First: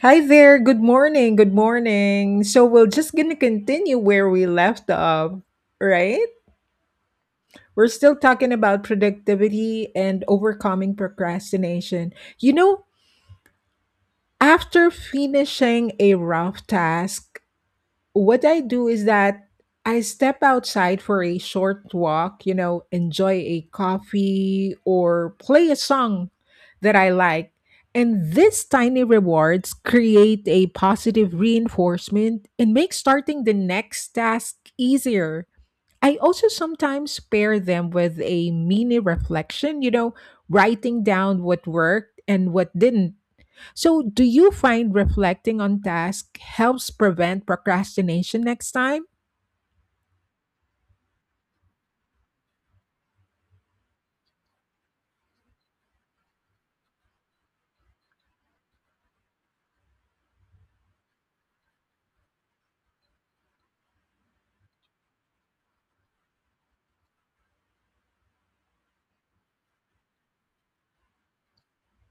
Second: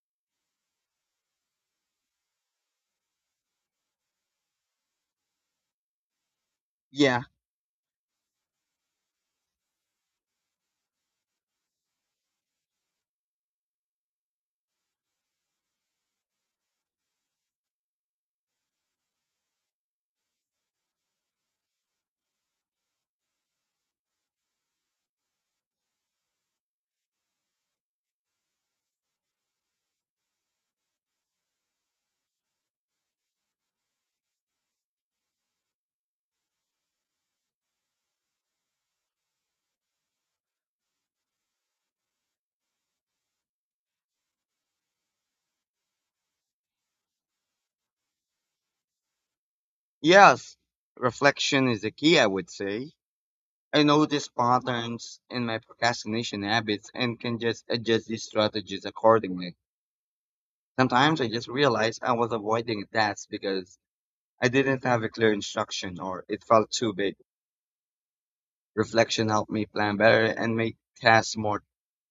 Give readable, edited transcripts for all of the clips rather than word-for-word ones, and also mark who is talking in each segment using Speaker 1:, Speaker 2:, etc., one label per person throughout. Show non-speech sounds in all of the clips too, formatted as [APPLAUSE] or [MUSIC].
Speaker 1: Hi there. Good morning. Good morning. So we're just going to continue where we left off, right?
Speaker 2: Yeah,
Speaker 1: We're still talking about productivity and overcoming procrastination. You know, after finishing a rough task, what I do is that I step outside for a short walk, enjoy a coffee or play a song that I like. And these tiny rewards create a positive reinforcement and make starting the next task easier. I also sometimes pair them with a mini reflection, writing down what worked and what didn't. So, do you find reflecting on tasks helps prevent procrastination next time?
Speaker 2: yes. Reflection is the key, I would say. I notice patterns in my procrastination habits and can just adjust these strategies accordingly. Sometimes I just realize I was avoiding a task because I didn't have a clear instruction or it felt too big. Reflection helped me plan better and make tasks more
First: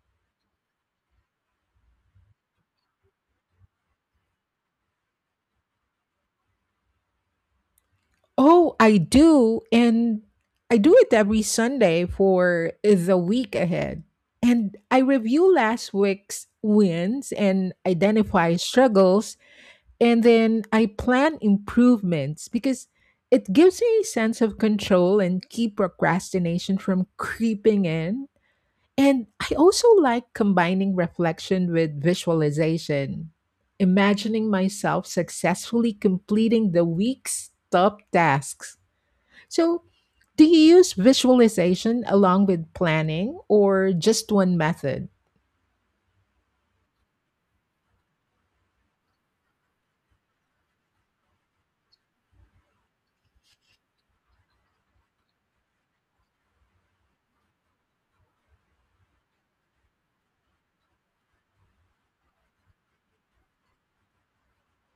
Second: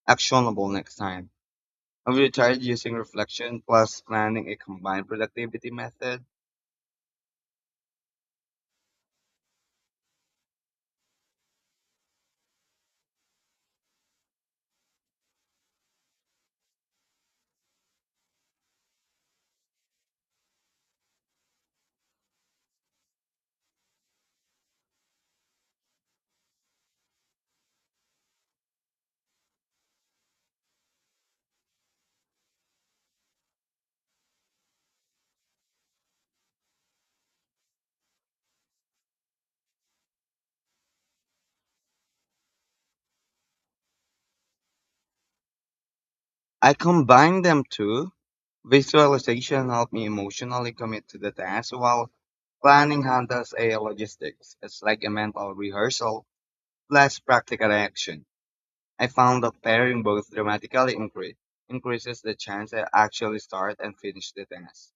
Speaker 2: actionable next time. Have you tried using reflection plus planning a combined productivity method?
Speaker 1: Oh, I do. And I do it every Sunday for the week ahead. And I review last week's wins and identify struggles. And then I plan improvements because it gives me a sense of control and keep procrastination from creeping in. And I also like combining reflection with visualization, imagining myself successfully completing the week's top tasks. So, do you use visualization along with planning or just one method?
Speaker 2: I combine them too. Visualization helped me emotionally commit to the task, while planning handles a logistics. It's like a mental rehearsal plus practical action. I found that pairing both dramatically increases the chance I actually start and finish the task.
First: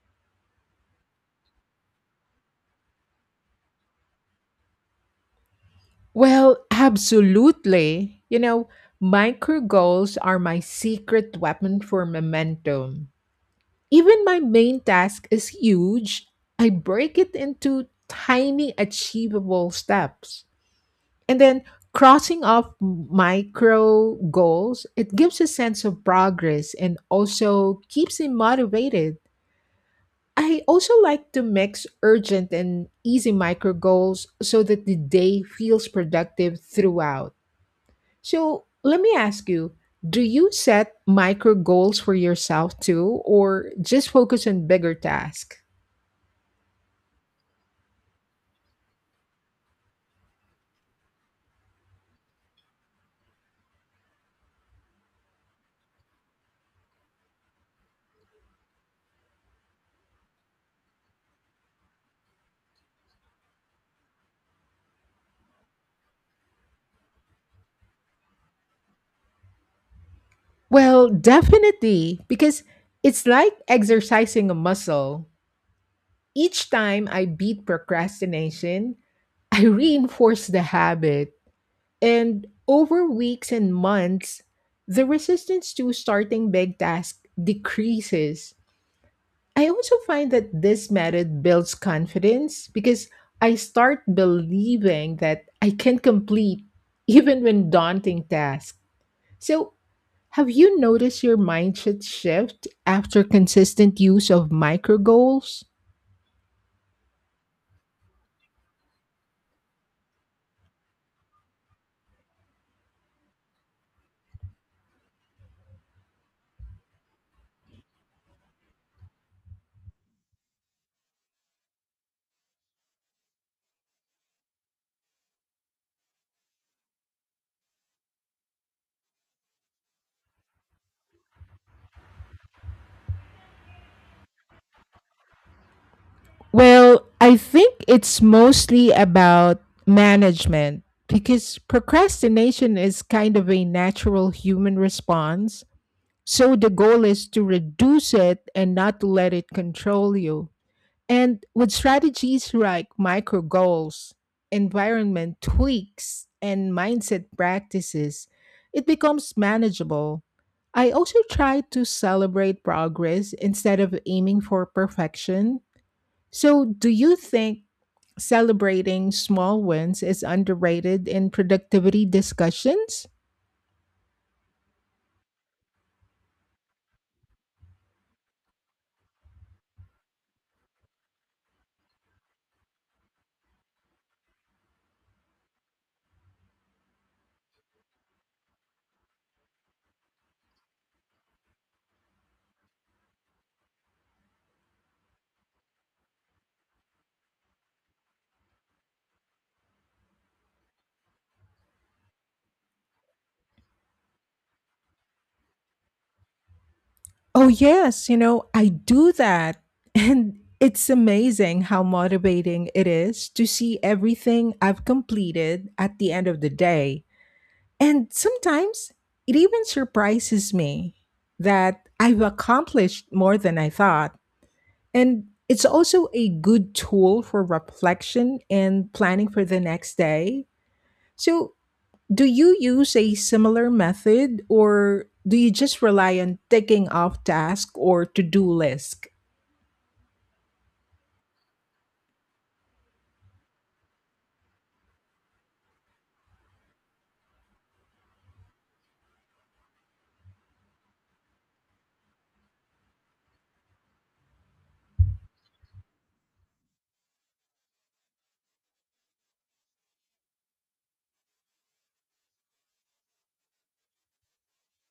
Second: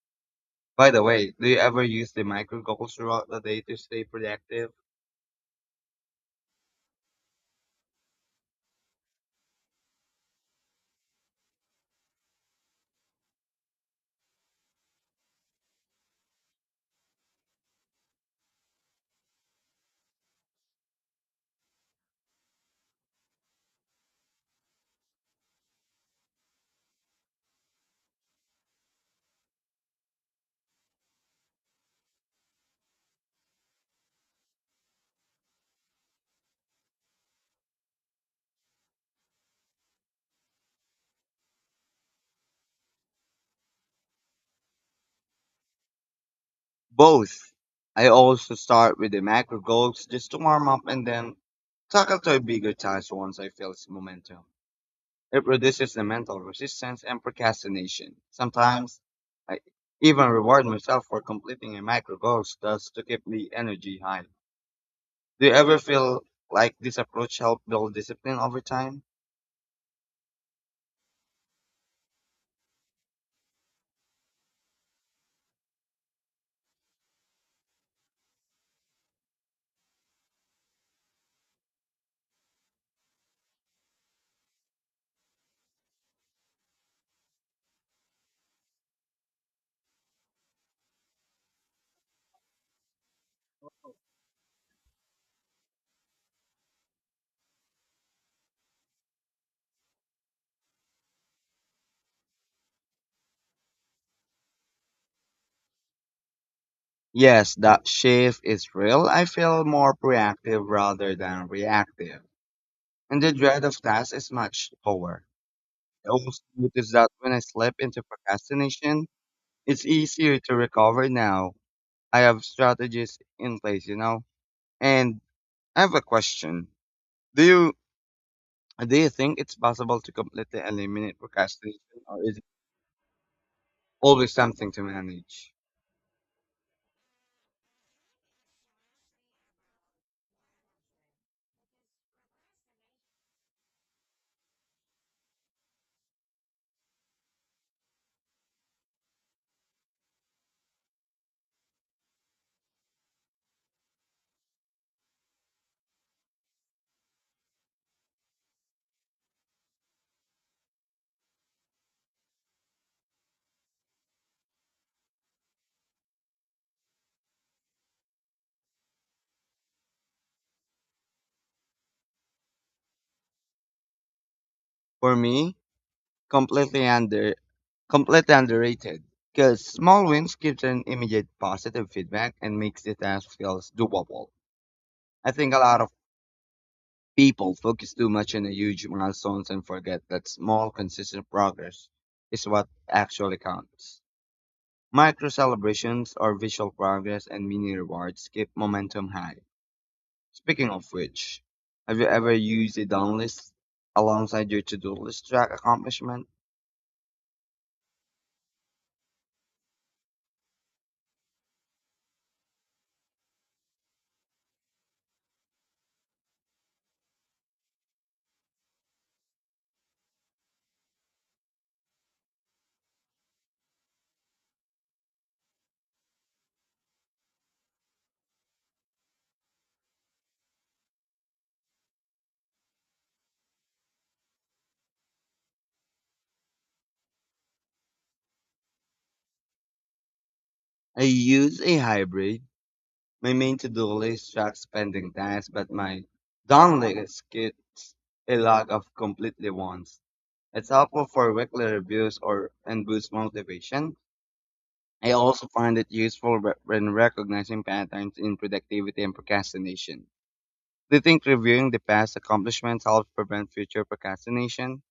Speaker 2: By the way, do you ever use the micro goals throughout the day to stay productive?
Speaker 1: Well, absolutely. Micro goals are my secret weapon for momentum. Even my main task is huge. I break it into tiny achievable steps. And then crossing off micro goals, it gives a sense of progress and also keeps me motivated. I also like to mix urgent and easy micro goals so that the day feels productive throughout. So let me ask you, do you set micro goals for yourself too, or just focus on bigger tasks?
Speaker 2: Both. I also start with the macro goals just to warm up and then tackle to a bigger task once I feel its momentum. It reduces the mental resistance and procrastination. Sometimes I even reward myself for completing a micro goal just to keep the energy high. Do you ever feel like this approach helped build discipline over time?
Speaker 1: Well, definitely, because it's like exercising a muscle. Each time I beat procrastination, I reinforce the habit. And over weeks and months, the resistance to starting big tasks decreases. I also find that this method builds confidence because I start believing that I can complete [LAUGHS] even when daunting tasks. So, have you noticed your mindset shift after consistent use of micro goals?
Speaker 2: Yes, that shift is real. I feel more proactive rather than reactive. And the dread of tasks is much lower. I also notice that when I slip into procrastination, it's easier to recover now. I have strategies in place, you know. And I have a question. Do you do you think it's possible to completely eliminate procrastination, or is it always something to manage?
Speaker 1: Well, I think it's mostly about management because procrastination is kind of a natural human response. So the goal is to reduce it and not to let it control you. And with strategies like micro goals, environment tweaks, and mindset practices, it becomes manageable. I also try to celebrate progress instead of aiming for perfection. So, do you think celebrating small wins is underrated in productivity discussions?
Speaker 2: For me, completely under completely underrated because small wins gives an immediate positive feedback and makes the task feels doable. I think a lot of people focus too much on the huge milestones and forget that small, consistent progress is what actually counts. Micro celebrations or visual progress and mini rewards keep momentum high. Speaking of which, have you ever used a done list alongside your to-do list to track accomplishment?
Speaker 1: Oh, yes. I do that. [LAUGHS] And it's amazing how motivating it is to see everything I've completed at the end of the day. And sometimes it even surprises me that I've accomplished more than I thought. And it's also a good tool for reflection and planning for the next day. So, do you use a similar method or do you just rely on ticking off tasks or to do lists?
Speaker 2: I use a hybrid. My main to-do list tracks pending tasks, but my done list gets a log of completely ones. It's helpful for weekly reviews or and boosts motivation. I also find it useful when recognizing patterns in productivity and procrastination. Do you think reviewing the past accomplishments helps prevent future procrastination?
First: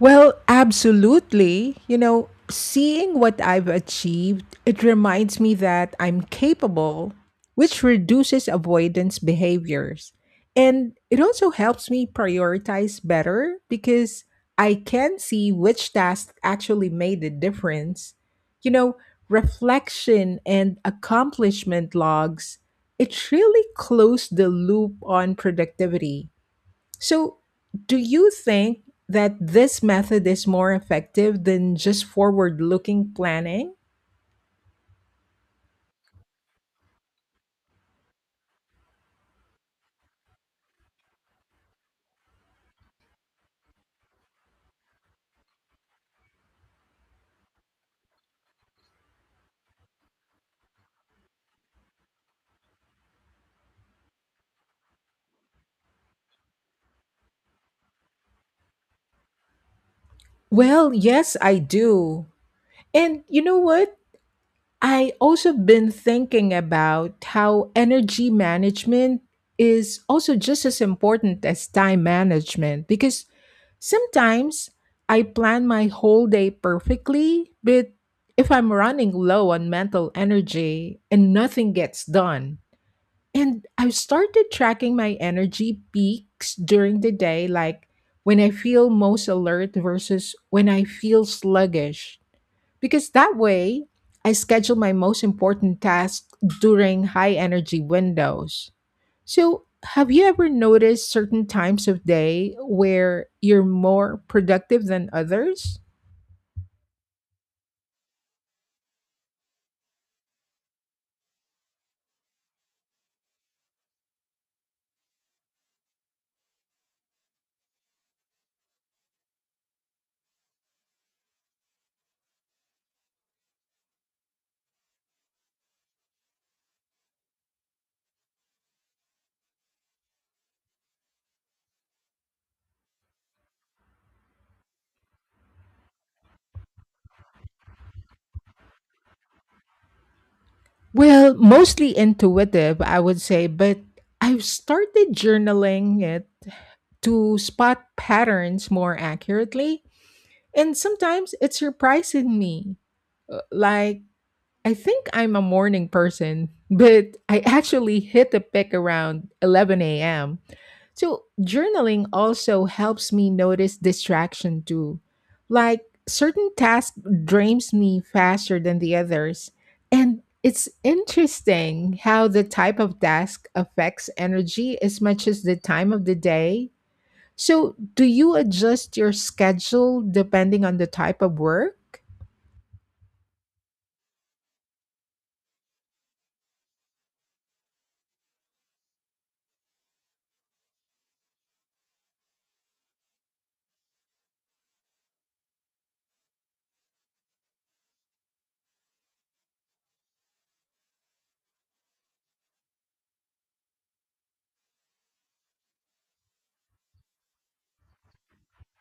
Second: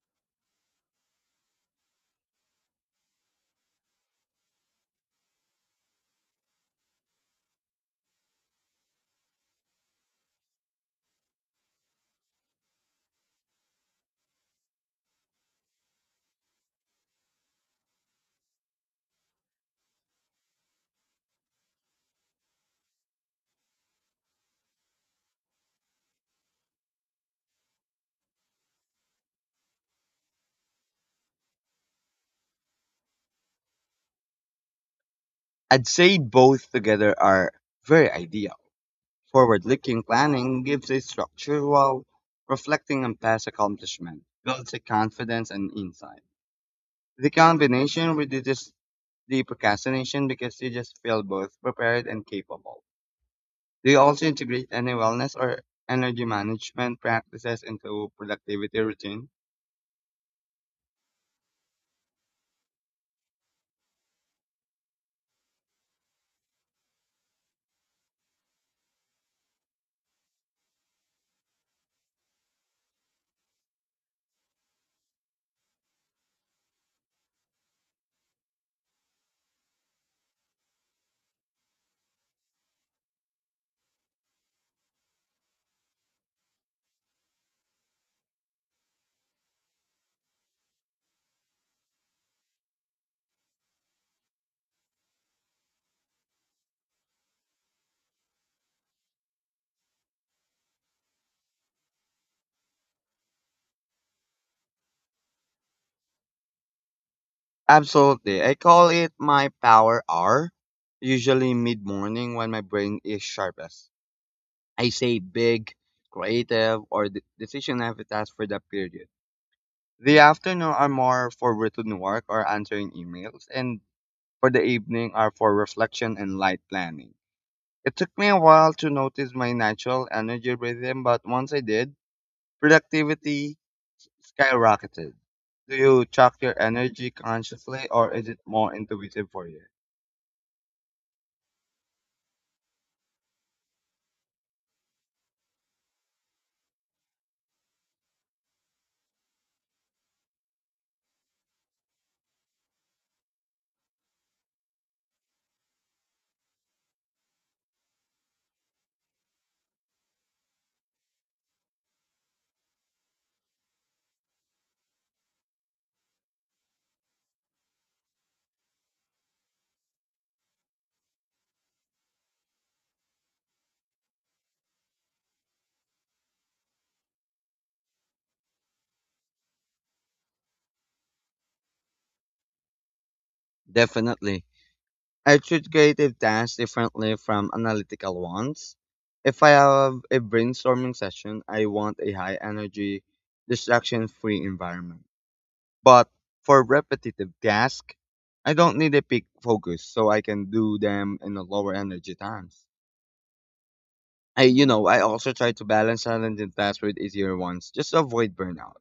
Speaker 1: Well, absolutely. Seeing what I've achieved, it reminds me that I'm capable, which reduces avoidance behaviors. And it also helps me prioritize better because I can see which tasks actually made a difference. You know, reflection and accomplishment logs, it really closed the loop on productivity. So, do you think that this method is more effective than just forward looking planning?
Speaker 2: I'd say both together are very ideal. Forward looking planning gives a structure while reflecting on past accomplishment, builds a confidence and insight. The combination reduces the procrastination because you just feel both prepared and capable. Do you also integrate any wellness or energy management practices into productivity routine?
Speaker 1: Well, yes, I do. And you know what? I also been thinking about how energy management is also just as important as time management because sometimes I plan my whole day perfectly, but if I'm running low on mental energy and nothing gets done. And I've started tracking my energy peaks during the day, like when I feel most alert versus when I feel sluggish. Because that way, I schedule my most important tasks during high energy windows. So, have you ever noticed certain times of day where you're more productive than others?
Speaker 2: Absolutely. I call it my power hour, usually mid morning when my brain is sharpest. I say big, creative, or decision heavy tasks for that period. The afternoon are more for routine work or answering emails, and for the evening are for reflection and light planning. It took me a while to notice my natural energy rhythm, but once I did, productivity skyrocketed. Do you track your energy consciously or is it more intuitive for you?
Speaker 1: Well, mostly intuitive, I would say, but I've started journaling it to spot patterns more accurately. And sometimes it surprises me. Like, I think I'm a morning person, but I actually hit the pick around 11 a.m. So, journaling also helps me notice distraction too. Like certain task drains me faster than the others. And it's interesting how the type of task affects energy as much as the time of the day. So, do you adjust your schedule depending on the type of work?
Speaker 2: Definitely. I treat creative tasks differently from analytical ones. If I have a brainstorming session, I want a high energy, distraction free environment. But for repetitive tasks, I don't need a peak focus, so I can do them in the lower energy times. I, I also try to balance challenging tasks with easier ones, just to avoid burnout.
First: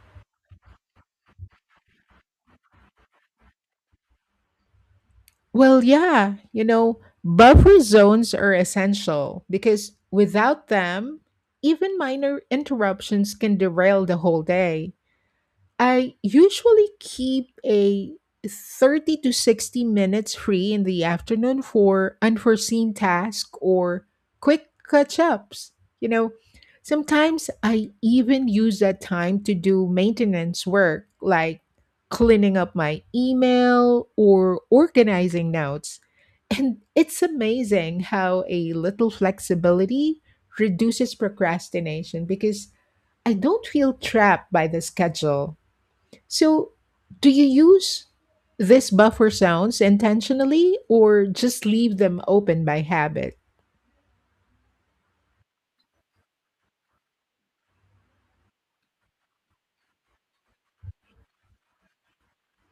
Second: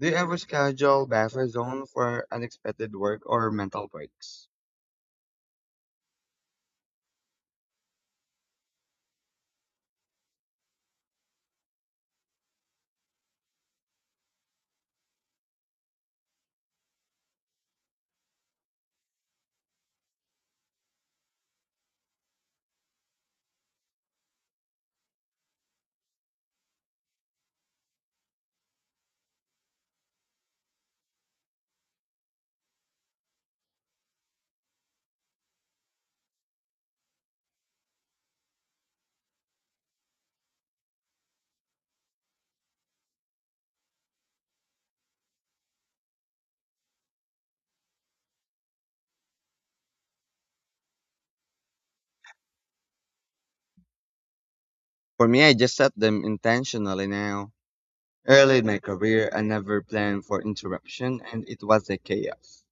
Speaker 2: Do you ever schedule buffer zone for unexpected work or mental breaks?
Speaker 1: Well, yeah, buffer zones are essential because without them, even minor interruptions can derail the whole day. I usually keep a 30 to 60 minutes free in the afternoon for unforeseen tasks or quick catch ups. You know, sometimes I even use that time to do maintenance work like cleaning up my email or organizing notes. And it's amazing how a little flexibility reduces procrastination because I don't feel trapped by the schedule. So, do you use these buffer sounds intentionally or just leave them open by habit?
Speaker 2: For me, I just set them intentionally now. Early in my career, I never planned for interruption, and it was a chaos.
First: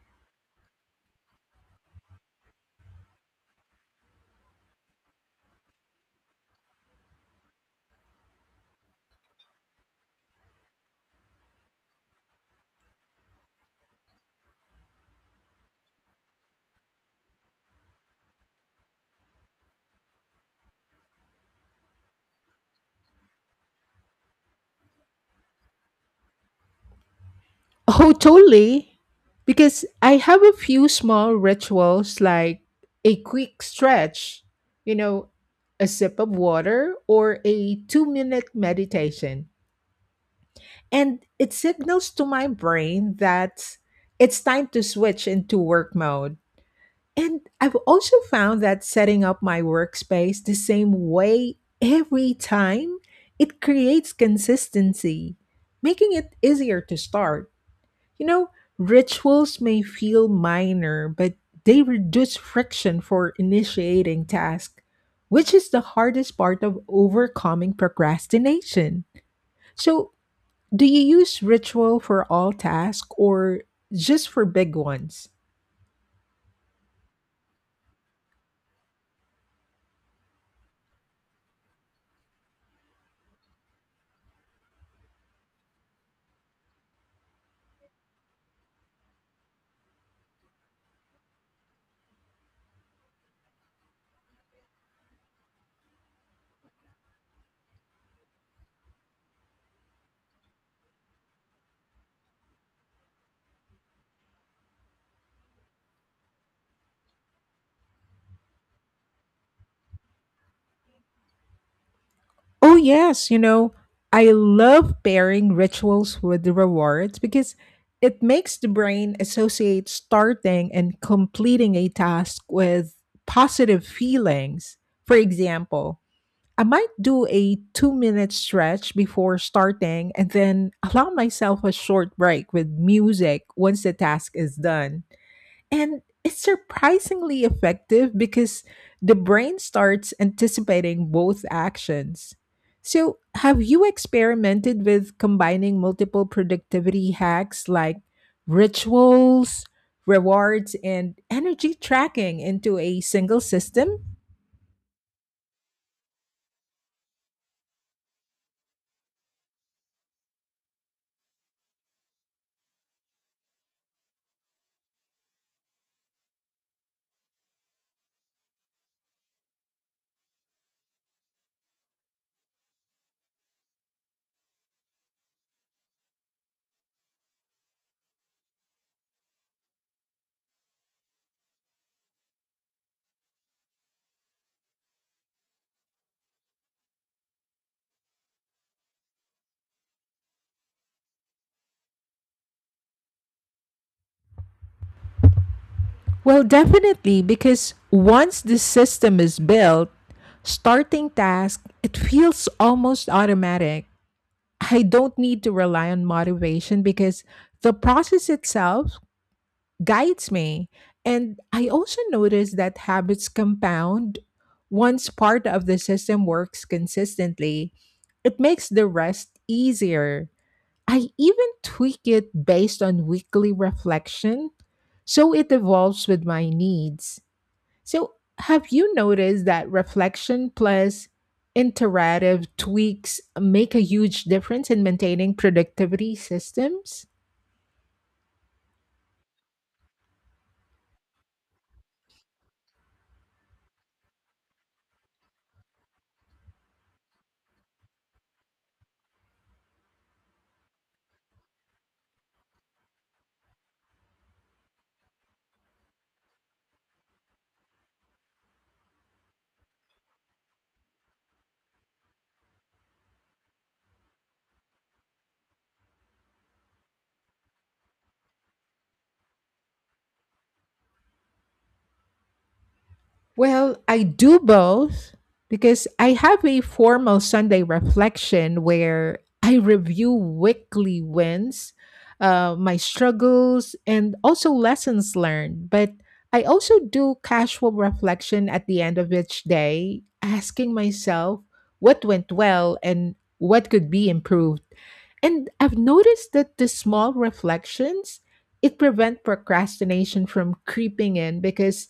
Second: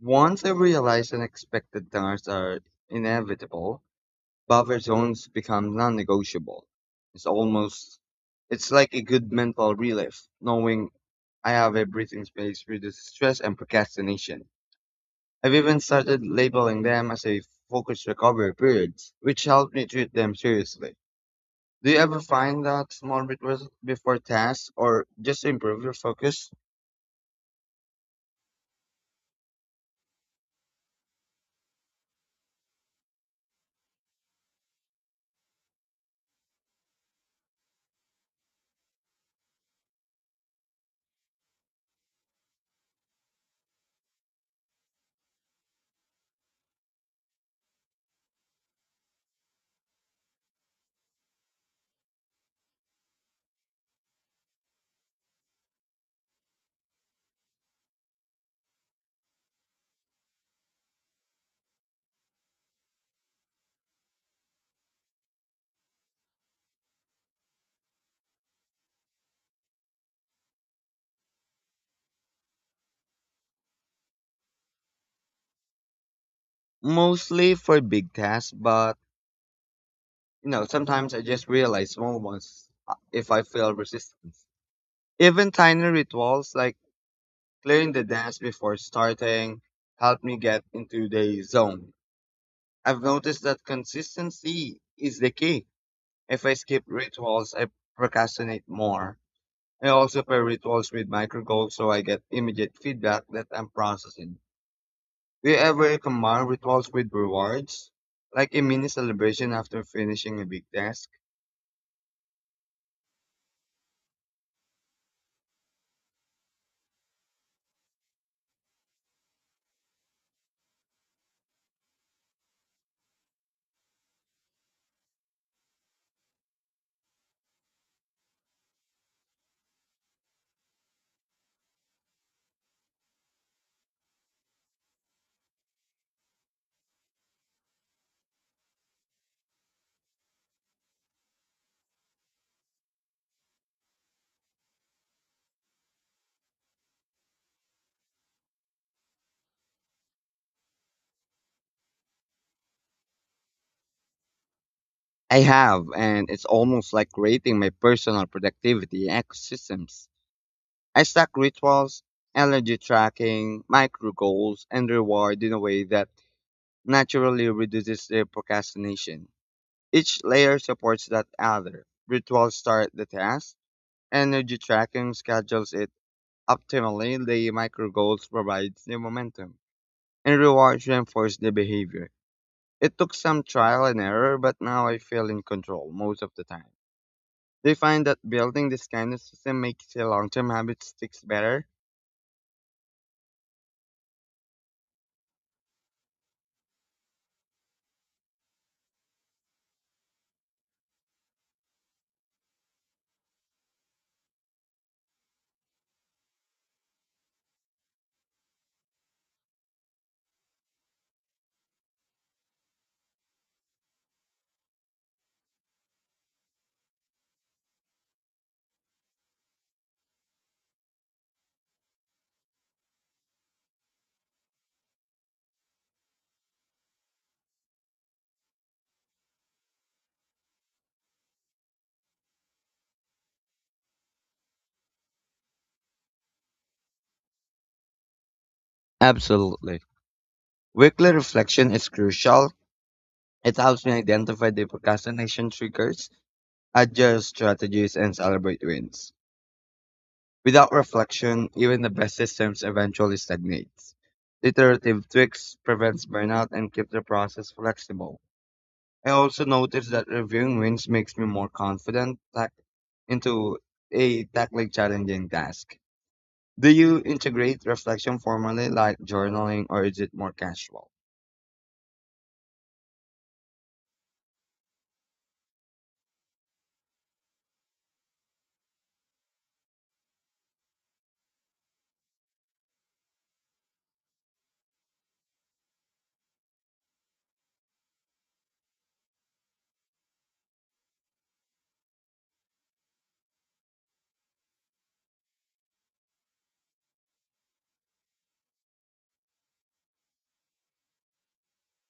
Speaker 2: Once I realized unexpected dinners are inevitable, buffer zones become non-negotiable. It's almost, it's like a good mental relief, knowing I have a breathing space for the stress and procrastination. I've even started labeling them as a focused recovery periods, which helped me treat them seriously. Do you ever find that small bit before tasks or just to improve your focus?
Speaker 1: Oh, totally. Because I have a few small rituals like a quick stretch, you know, a sip of water, or a 2 minute meditation. And it signals to my brain that it's time to switch into work mode. And I've also found that setting up my workspace the same way every time, it creates consistency, making it easier to start. You know, rituals may feel minor, but they reduce friction for initiating tasks, which is the hardest part of overcoming procrastination. So, do you use ritual for all tasks or just for big ones?
Speaker 2: Mostly for big tasks, but you know, sometimes I just realize small ones if I feel resistance. Even tiny rituals like clearing the desk before starting help me get into the zone. I've noticed that consistency is the key. If I skip rituals, I procrastinate more. I also pair rituals with micro goals so I get immediate feedback that I'm processing. Do you ever combine rituals with rewards? Like a mini celebration after finishing a big task?
Speaker 1: Oh, yes. I love pairing rituals with the rewards because it makes the brain associate starting and completing a task with positive feelings. For example, I might do a 2 minute stretch before starting and then allow myself a short break with music once the task is done. And it's surprisingly effective because the brain starts anticipating both actions. So, have you experimented with combining multiple productivity hacks like rituals, rewards, and energy tracking into a single system?
Speaker 2: I have, and it's almost like creating my personal productivity ecosystems. I stack rituals, energy tracking, micro goals, and reward in a way that naturally reduces the procrastination. Each layer supports that other. Rituals start the task, energy tracking schedules it optimally, the micro goals provides the momentum, and rewards reinforce the behavior. It took some trial and error, but now I feel in control most of the time. Do you find that building this kind of system makes your long term habit sticks better?
Speaker 1: Well, definitely, because once the system is built, starting task, it feels almost automatic. I don't need to rely on motivation because the process itself guides me. And I also notice that habits compound once part of the system works consistently. It makes the rest easier. I even tweak it based on weekly reflection so it evolves with my needs. So, have you noticed that reflection plus iterative tweaks make a huge difference in maintaining productivity systems?
Speaker 2: Absolutely. Weekly reflection is crucial. It helps me identify the procrastination triggers, adjust strategies, and celebrate wins. Without reflection, even the best systems eventually stagnates. Iterative tweaks prevents burnout and keeps the process flexible. I also noticed that reviewing wins makes me more confident tack- into a tackling challenging task. Do you integrate reflection formally like journaling or is it more casual?
Speaker 1: Well, I do both because I have a formal Sunday reflection where I review weekly wins, my struggles, and also lessons learned. But I also do casual reflection at the end of each day, asking myself what went well and what could be improved. And I've noticed that the small reflections, it prevent procrastination from creeping in because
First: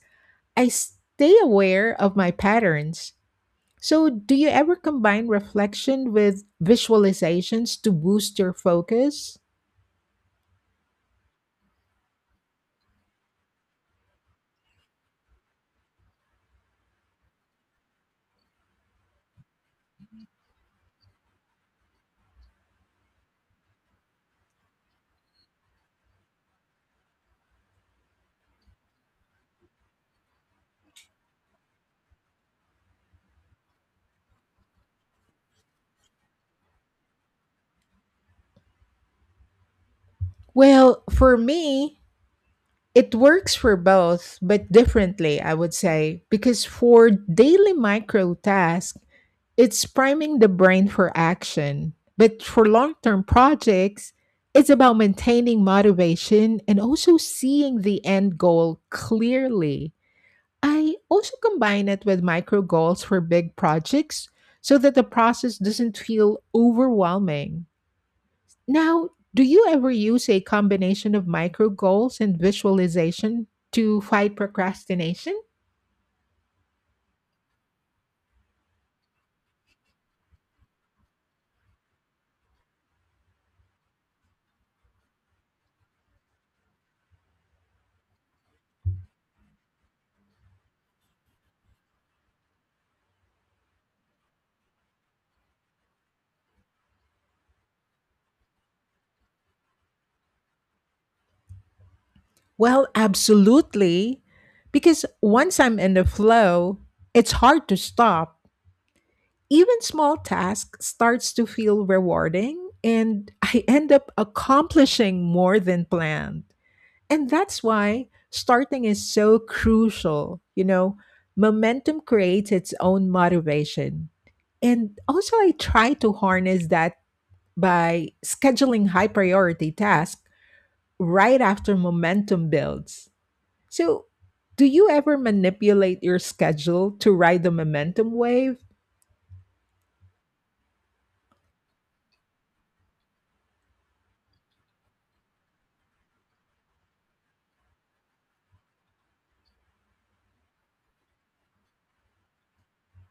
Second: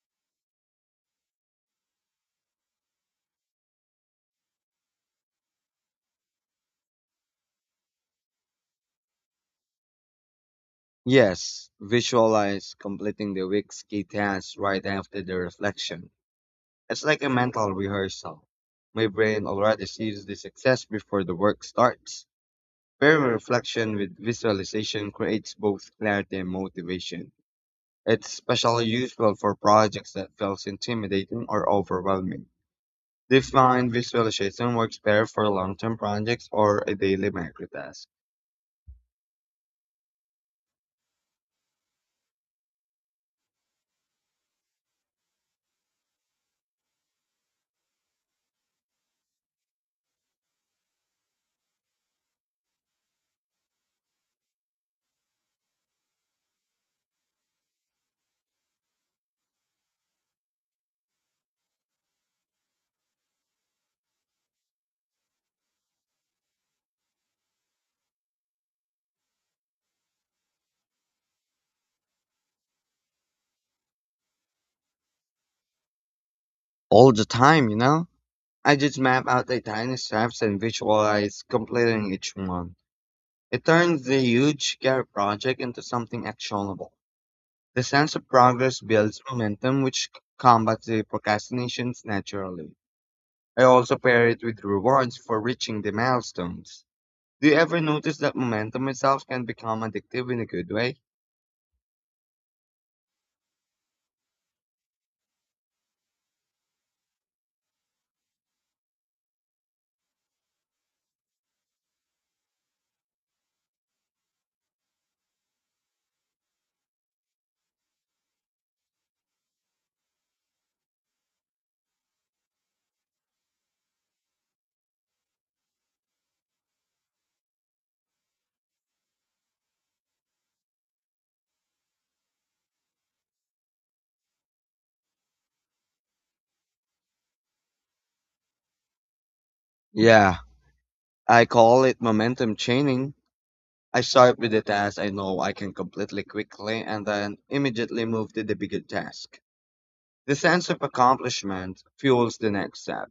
Speaker 1: I stay aware of my patterns. So, do you ever combine reflection with visualizations to boost your focus?
Speaker 2: Yes, visualize completing the week's key tasks right after the reflection. It's like a mental rehearsal. My brain already sees the success before the work starts. Pairing reflection with visualization creates both clarity and motivation. It's especially useful for projects that feels intimidating or overwhelming. Do find visualization works better for long-term projects or a daily micro task?
Speaker 1: Well, for me, it works for both, but differently, I would say, because for daily micro tasks, it's priming the brain for action. But for long term projects, it's about maintaining motivation and also seeing the end goal clearly. I also combine it with micro goals for big projects so that the process doesn't feel overwhelming. Now, do you ever use a combination of micro goals and visualization to fight procrastination?
Speaker 2: All the time, you know? I just map out the tiny steps and visualize completing each one. It turns the huge care project into something actionable. The sense of progress builds momentum, which combats the procrastinations naturally. I also pair it with rewards for reaching the milestones. Do you ever notice that momentum itself can become addictive in a good way?
Speaker 1: Well, absolutely. Because once I'm in the flow, it's hard to stop. Even small task starts to feel rewarding and I end up accomplishing more than planned. And that's why starting is so crucial. Momentum creates its own motivation. And also, I try to harness that by scheduling high priority tasks right after momentum builds. So, do you ever manipulate your schedule to ride the momentum wave?
Speaker 2: Yeah, I call it momentum chaining. I start with the task I know I can completely quickly and then immediately move to the bigger task. The sense of accomplishment fuels the next step,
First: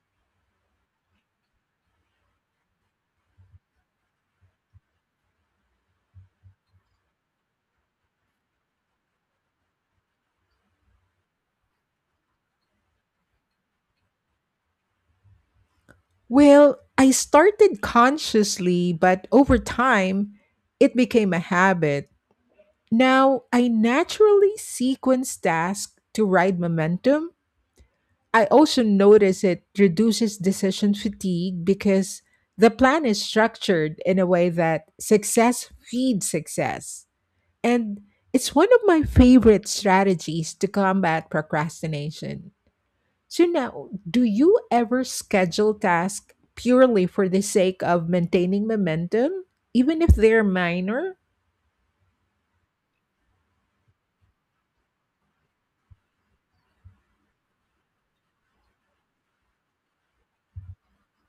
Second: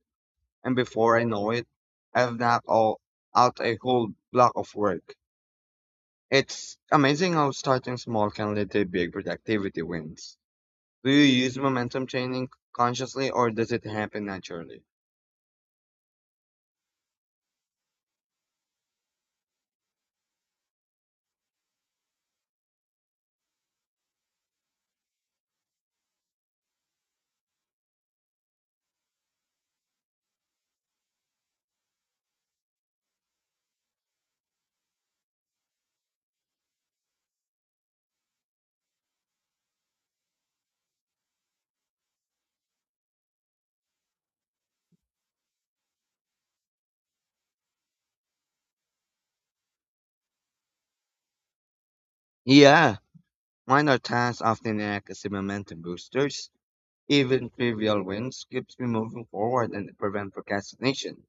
Speaker 2: and before I know it, I have knocked all out a whole block of work. It's amazing how starting small can lead to big productivity wins. Do you use momentum training consciously or does it happen naturally?
Speaker 1: Well, I started consciously, but over time, it became a habit. Now, I naturally sequence tasks to ride momentum. I also notice it reduces decision fatigue because the plan is structured in a way that success feeds success. And it's one of my favorite strategies to combat procrastination. So, now, do you ever schedule tasks purely for the sake of maintaining momentum, even if they're minor?
Speaker 2: Yeah, minor tasks often act as the momentum boosters. Even trivial wins keeps me moving forward and prevent procrastination.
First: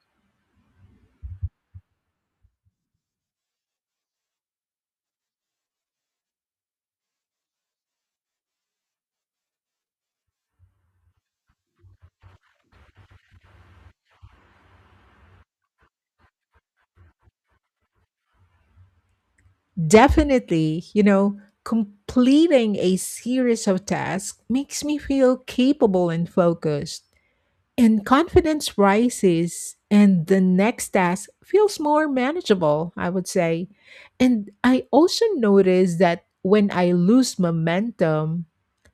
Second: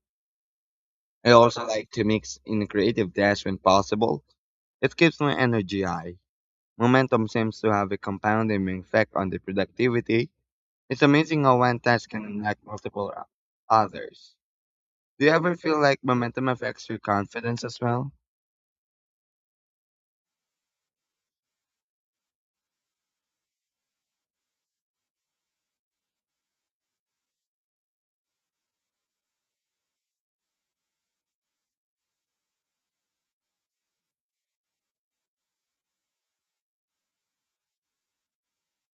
Speaker 2: I also like to mix in a creative dash when possible. It keeps my energy high. Momentum seems to have a compounding effect on the productivity. It's amazing how one task can unlock others. Do you ever feel like momentum affects your confidence as well?
Speaker 1: Definitely, completing a series of tasks makes me feel capable and focused. And confidence rises, and the next task feels more manageable, I would say. And I also notice that when I lose momentum,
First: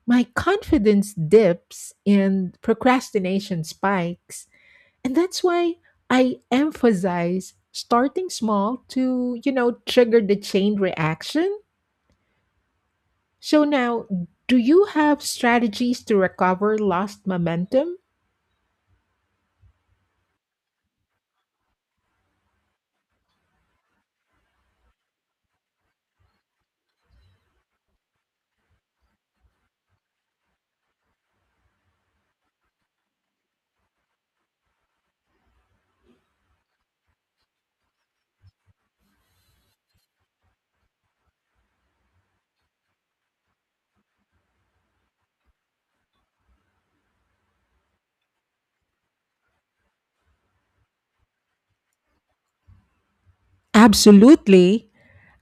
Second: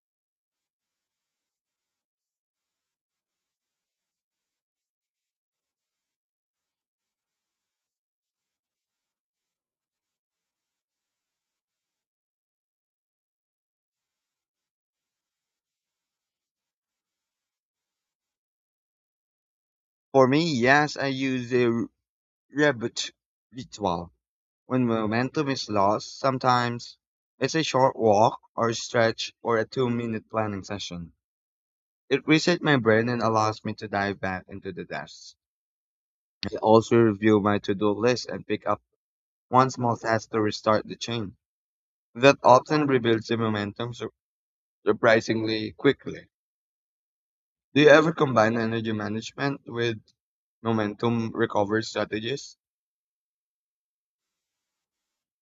Speaker 1: my confidence dips and procrastination spikes. And that's why I emphasize starting small to, trigger the chain reaction. So now, do you have strategies to recover lost momentum?
Speaker 2: For me, yes, I use a rebut ritual. When momentum is lost, sometimes it's a short walk or a stretch or a 2 minute planning session. It resets my brain and allows me to dive back into the tasks. I also review my to do list and pick up one small task to restart the chain. That often rebuilds the momentum surprisingly quickly. Do you ever combine energy management with momentum recovery strategies?
Speaker 1: Absolutely.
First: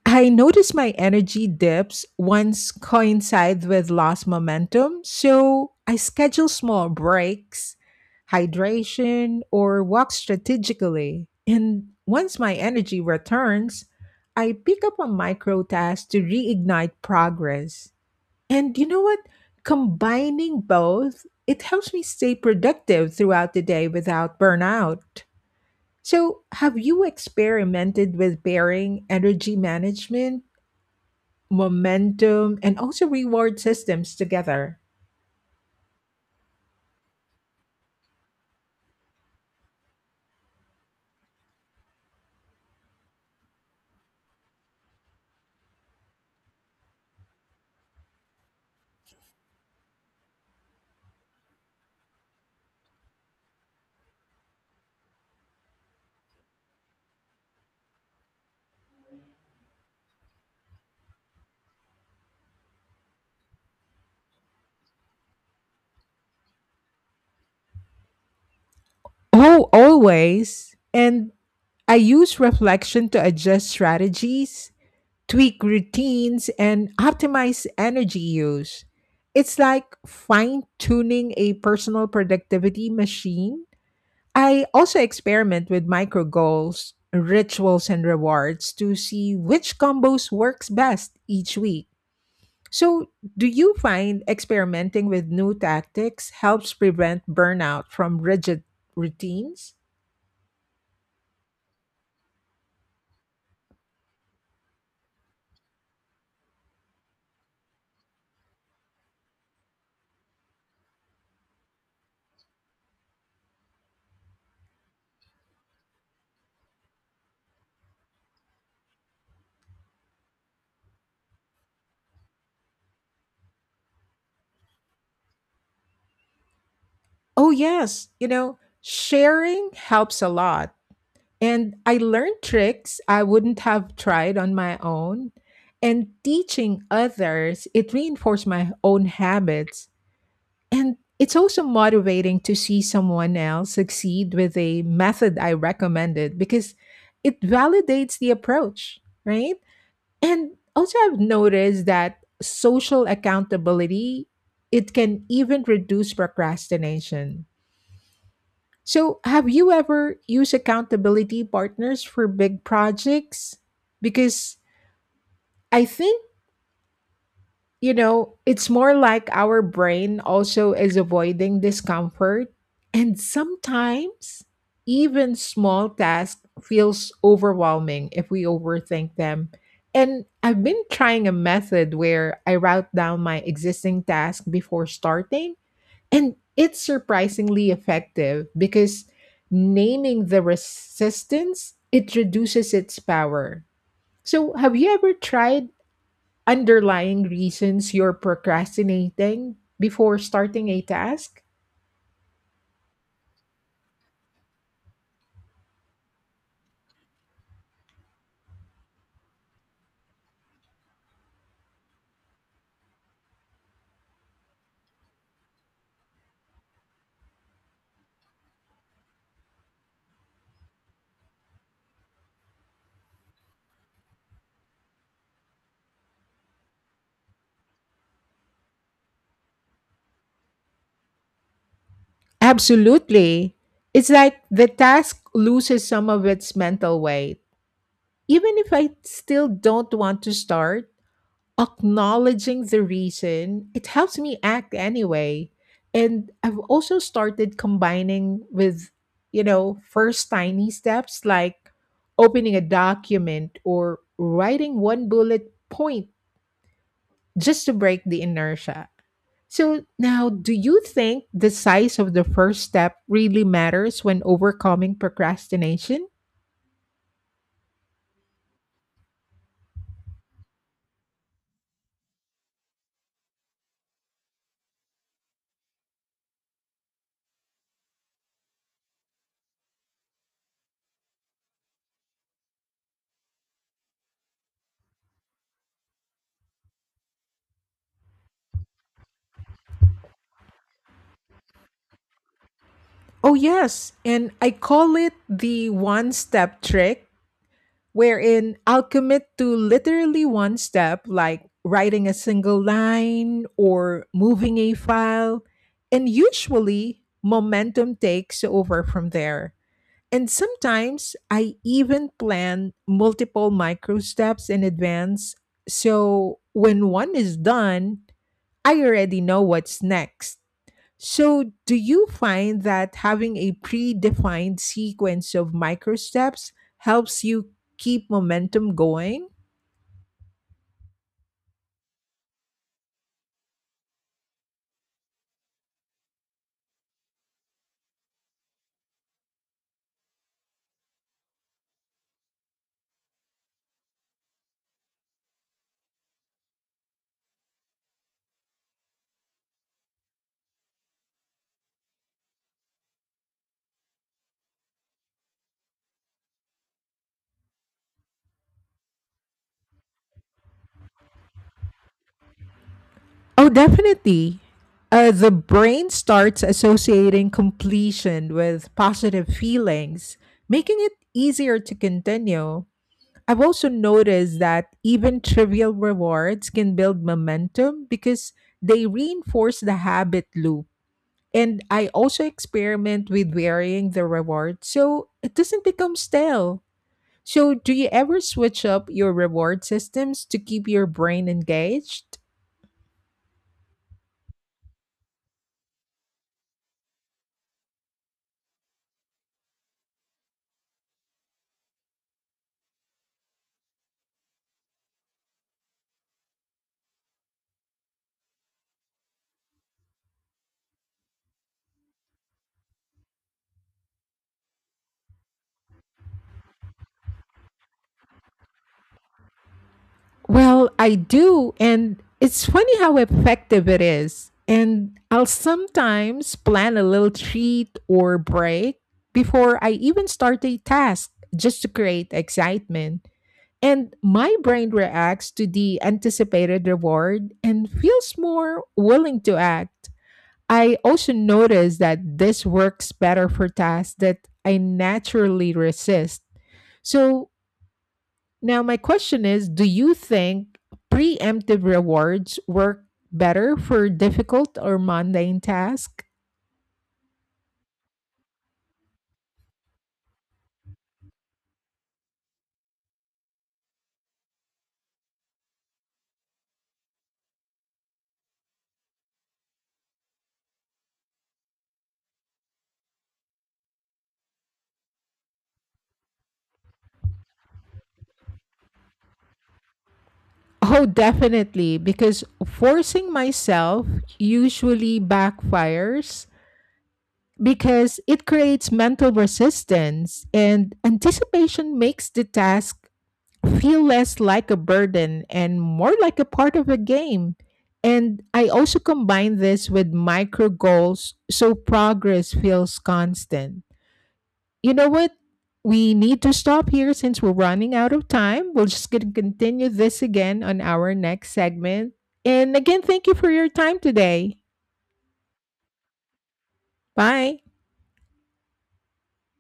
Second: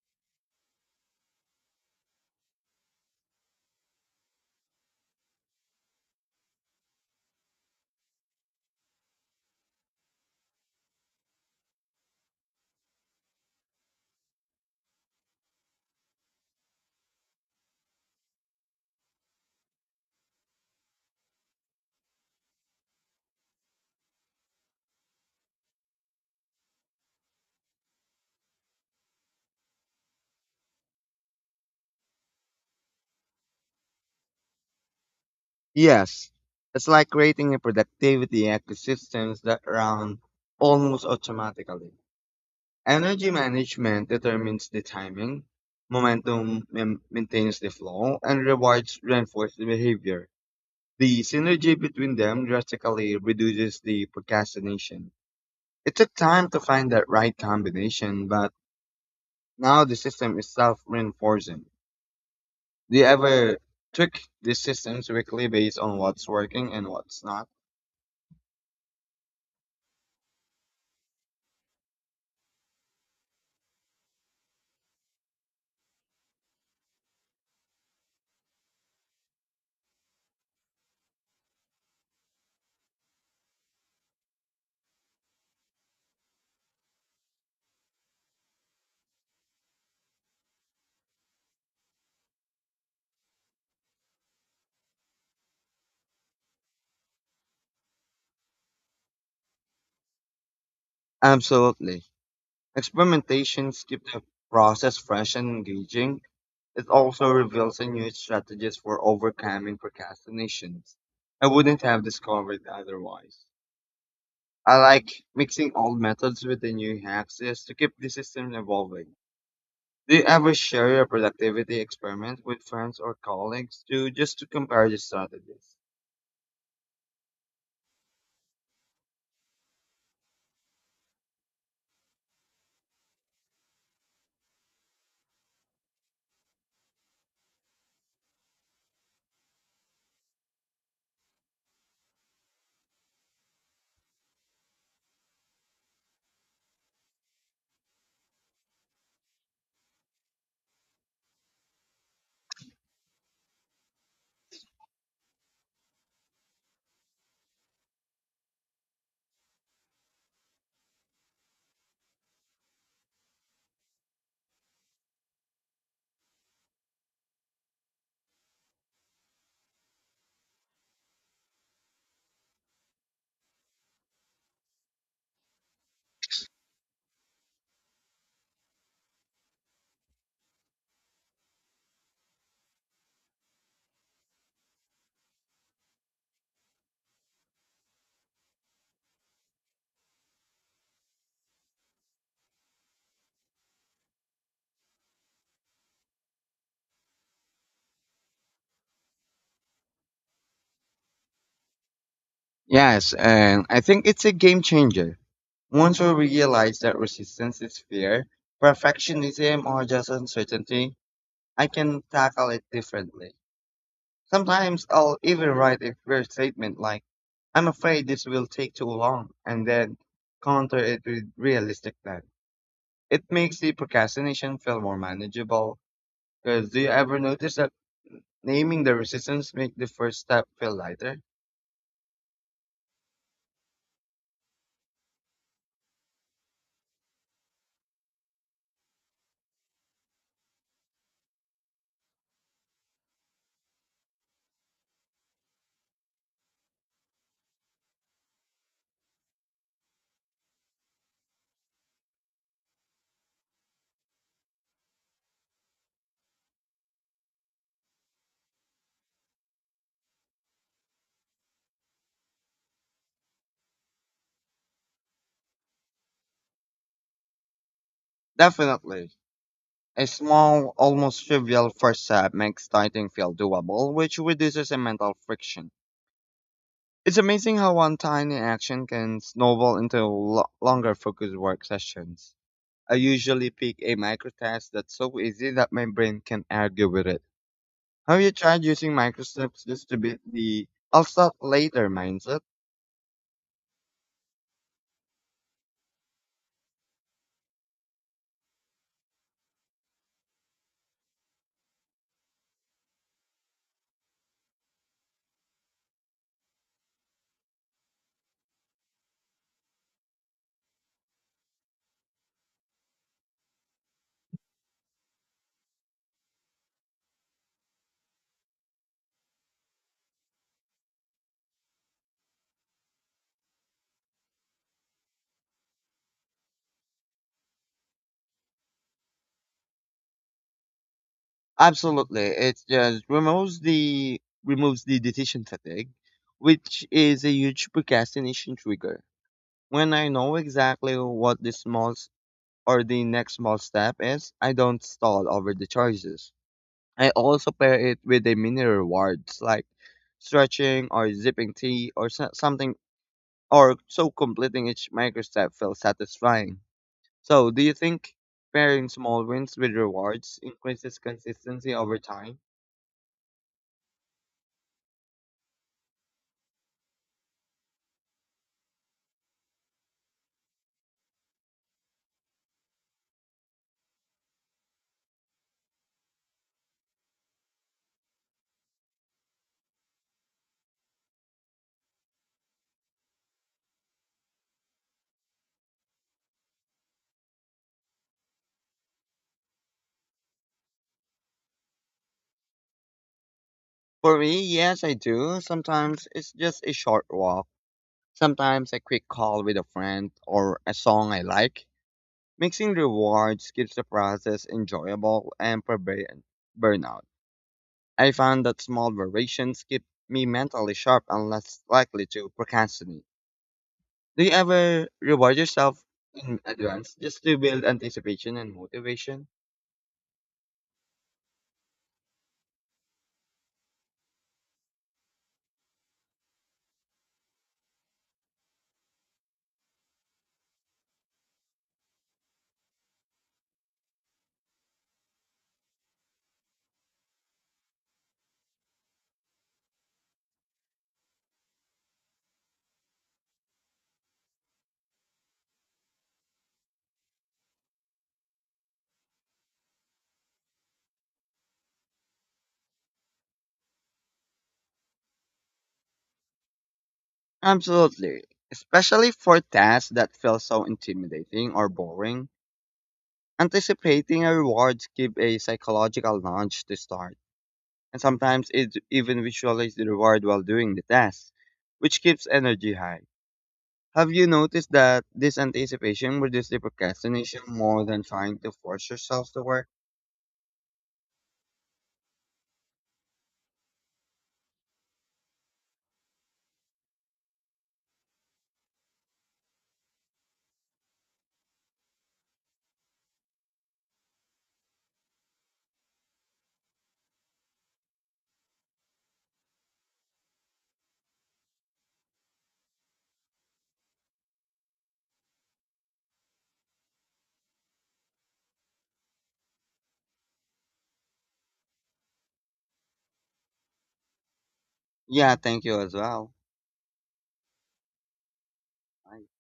Speaker 1: I notice my energy dips once coincide with lost momentum, so I schedule small breaks, hydration, or walk strategically. And once my energy returns, I pick up a micro task to reignite progress. And you know what? Combining both, it helps me stay productive throughout the day without burnout. So, have you experimented with pairing energy management momentum, and also reward systems together?
Speaker 2: Yes, it's like creating a productivity ecosystem that runs almost automatically. Energy management determines the timing, momentum maintains the flow, and rewards reinforce the behavior. The synergy between them drastically reduces the procrastination. It took time to find that right combination, but now the system is self-reinforcing. Do you ever tweak the systems weekly based on what's working and what's not?
Speaker 1: Oh, always. And I use reflection to adjust strategies, tweak routines, and optimize energy use. It's like fine tuning a personal productivity machine. I also experiment with micro goals, rituals, and rewards to see which combos works best each week. So, do you find experimenting with new tactics helps prevent burnout from rigid routines?
Speaker 2: Absolutely. Experimentation keeps the process fresh and engaging. It also reveals a new strategies for overcoming procrastinations. I wouldn't have discovered otherwise. I like mixing old methods with the new hacks just to keep the system evolving. Do you ever share your productivity experiment with friends or colleagues to just to compare the strategies?
Speaker 1: Oh, yes. Sharing helps a lot. And I learned tricks I wouldn't have tried on my own. And teaching others, it reinforced my own habits. And it's also motivating to see someone else succeed with a method I recommended because it validates the approach, right? And also, I've noticed that social accountability, it can even reduce procrastination. So, have you ever used accountability partners for big projects? Because I think, it's more like our brain also is avoiding discomfort. And sometimes even small tasks feels overwhelming if we overthink them. And I've been trying a method where I route down my existing task before starting, and it's surprisingly effective because naming the resistance, it reduces its power. So, have you ever tried underlying reasons you're procrastinating before starting a task?
Speaker 2: Yes, and I think it's a game changer. Once we realize that resistance is fear, perfectionism, or just uncertainty, I can tackle it differently. Sometimes I'll even write a clear statement like, "I'm afraid this will take too long," and then counter it with realistic plan. It makes the procrastination feel more manageable. Because do you ever notice that naming the resistance make the first step feel lighter?
Speaker 1: Absolutely. It's like the task loses some of its mental weight. Even if I still don't want to start, acknowledging the reason, it helps me act anyway. And I've also started combining with, first tiny steps like opening a document or writing one bullet point just to break the inertia. So, now, do you think the size of the first step really matters when overcoming procrastination?
Speaker 2: Definitely. A small, almost trivial first step makes starting feel doable, which reduces the mental friction. It's amazing how one tiny action can snowball into longer focused work sessions. I usually pick a micro task that's so easy that my brain can argue with it. Have you tried using micro steps just to beat the I'll start later mindset?
Speaker 1: Oh, yes. And I call it the one step trick, wherein I'll commit to literally one step, like writing a single line or moving a file. And usually, momentum takes over from there. And sometimes I even plan multiple micro steps in advance. So when one is done, I already know what's next. So, do you find that having a predefined sequence of micro steps helps you keep momentum going?
Speaker 2: Absolutely. It just removes the decision fatigue, which is a huge procrastination trigger. When I know exactly what the next small step is, I don't stall over the choices. I also pair it with a mini rewards like stretching or zipping tea or something, or so completing each micro step feels satisfying. So, do you think pairing small wins with rewards increases consistency over time?
Speaker 1: Oh, definitely. The brain starts associating completion with positive feelings, making it easier to continue. I've also noticed that even trivial rewards can build momentum because they reinforce the habit loop. And I also experiment with varying the reward so it doesn't become stale. So, do you ever switch up your reward systems to keep your brain engaged?
Speaker 2: For me, yes, I do. Sometimes it's just a short walk, sometimes a quick call with a friend, or a song I like. Mixing rewards keeps the process enjoyable and prevents burnout. I found that small variations keep me mentally sharp and less likely to procrastinate. Do you ever reward yourself in advance just to build anticipation and motivation?
Speaker 1: Well, I do. And it's funny how effective it is. And I'll sometimes plan a little treat or break before I even start a task just to create excitement. And my brain reacts to the anticipated reward and feels more willing to act. I also notice that this works better for tasks that I naturally resist. So now, my question is, do you think preemptive rewards work better for difficult or mundane tasks?
Speaker 2: Absolutely. Especially for tasks that feel so intimidating or boring. Anticipating a reward gives a psychological nudge to start, and sometimes it even visualizes the reward while doing the task, which keeps energy high. Have you noticed that this anticipation reduces the procrastination more than trying to force yourself to work?
Speaker 1: Oh, definitely, because forcing myself usually backfires because it creates mental resistance, and anticipation makes the task feel less like a burden and more like a part of a game. And I also combine this with micro goals so progress feels constant. You know what? We need to stop here since we're running out of time. We're just going to continue this again on our next segment. And again, thank you for your time today.
Speaker 2: Yeah, thank you as well.
Speaker 1: Bye.
Speaker 2: Bye.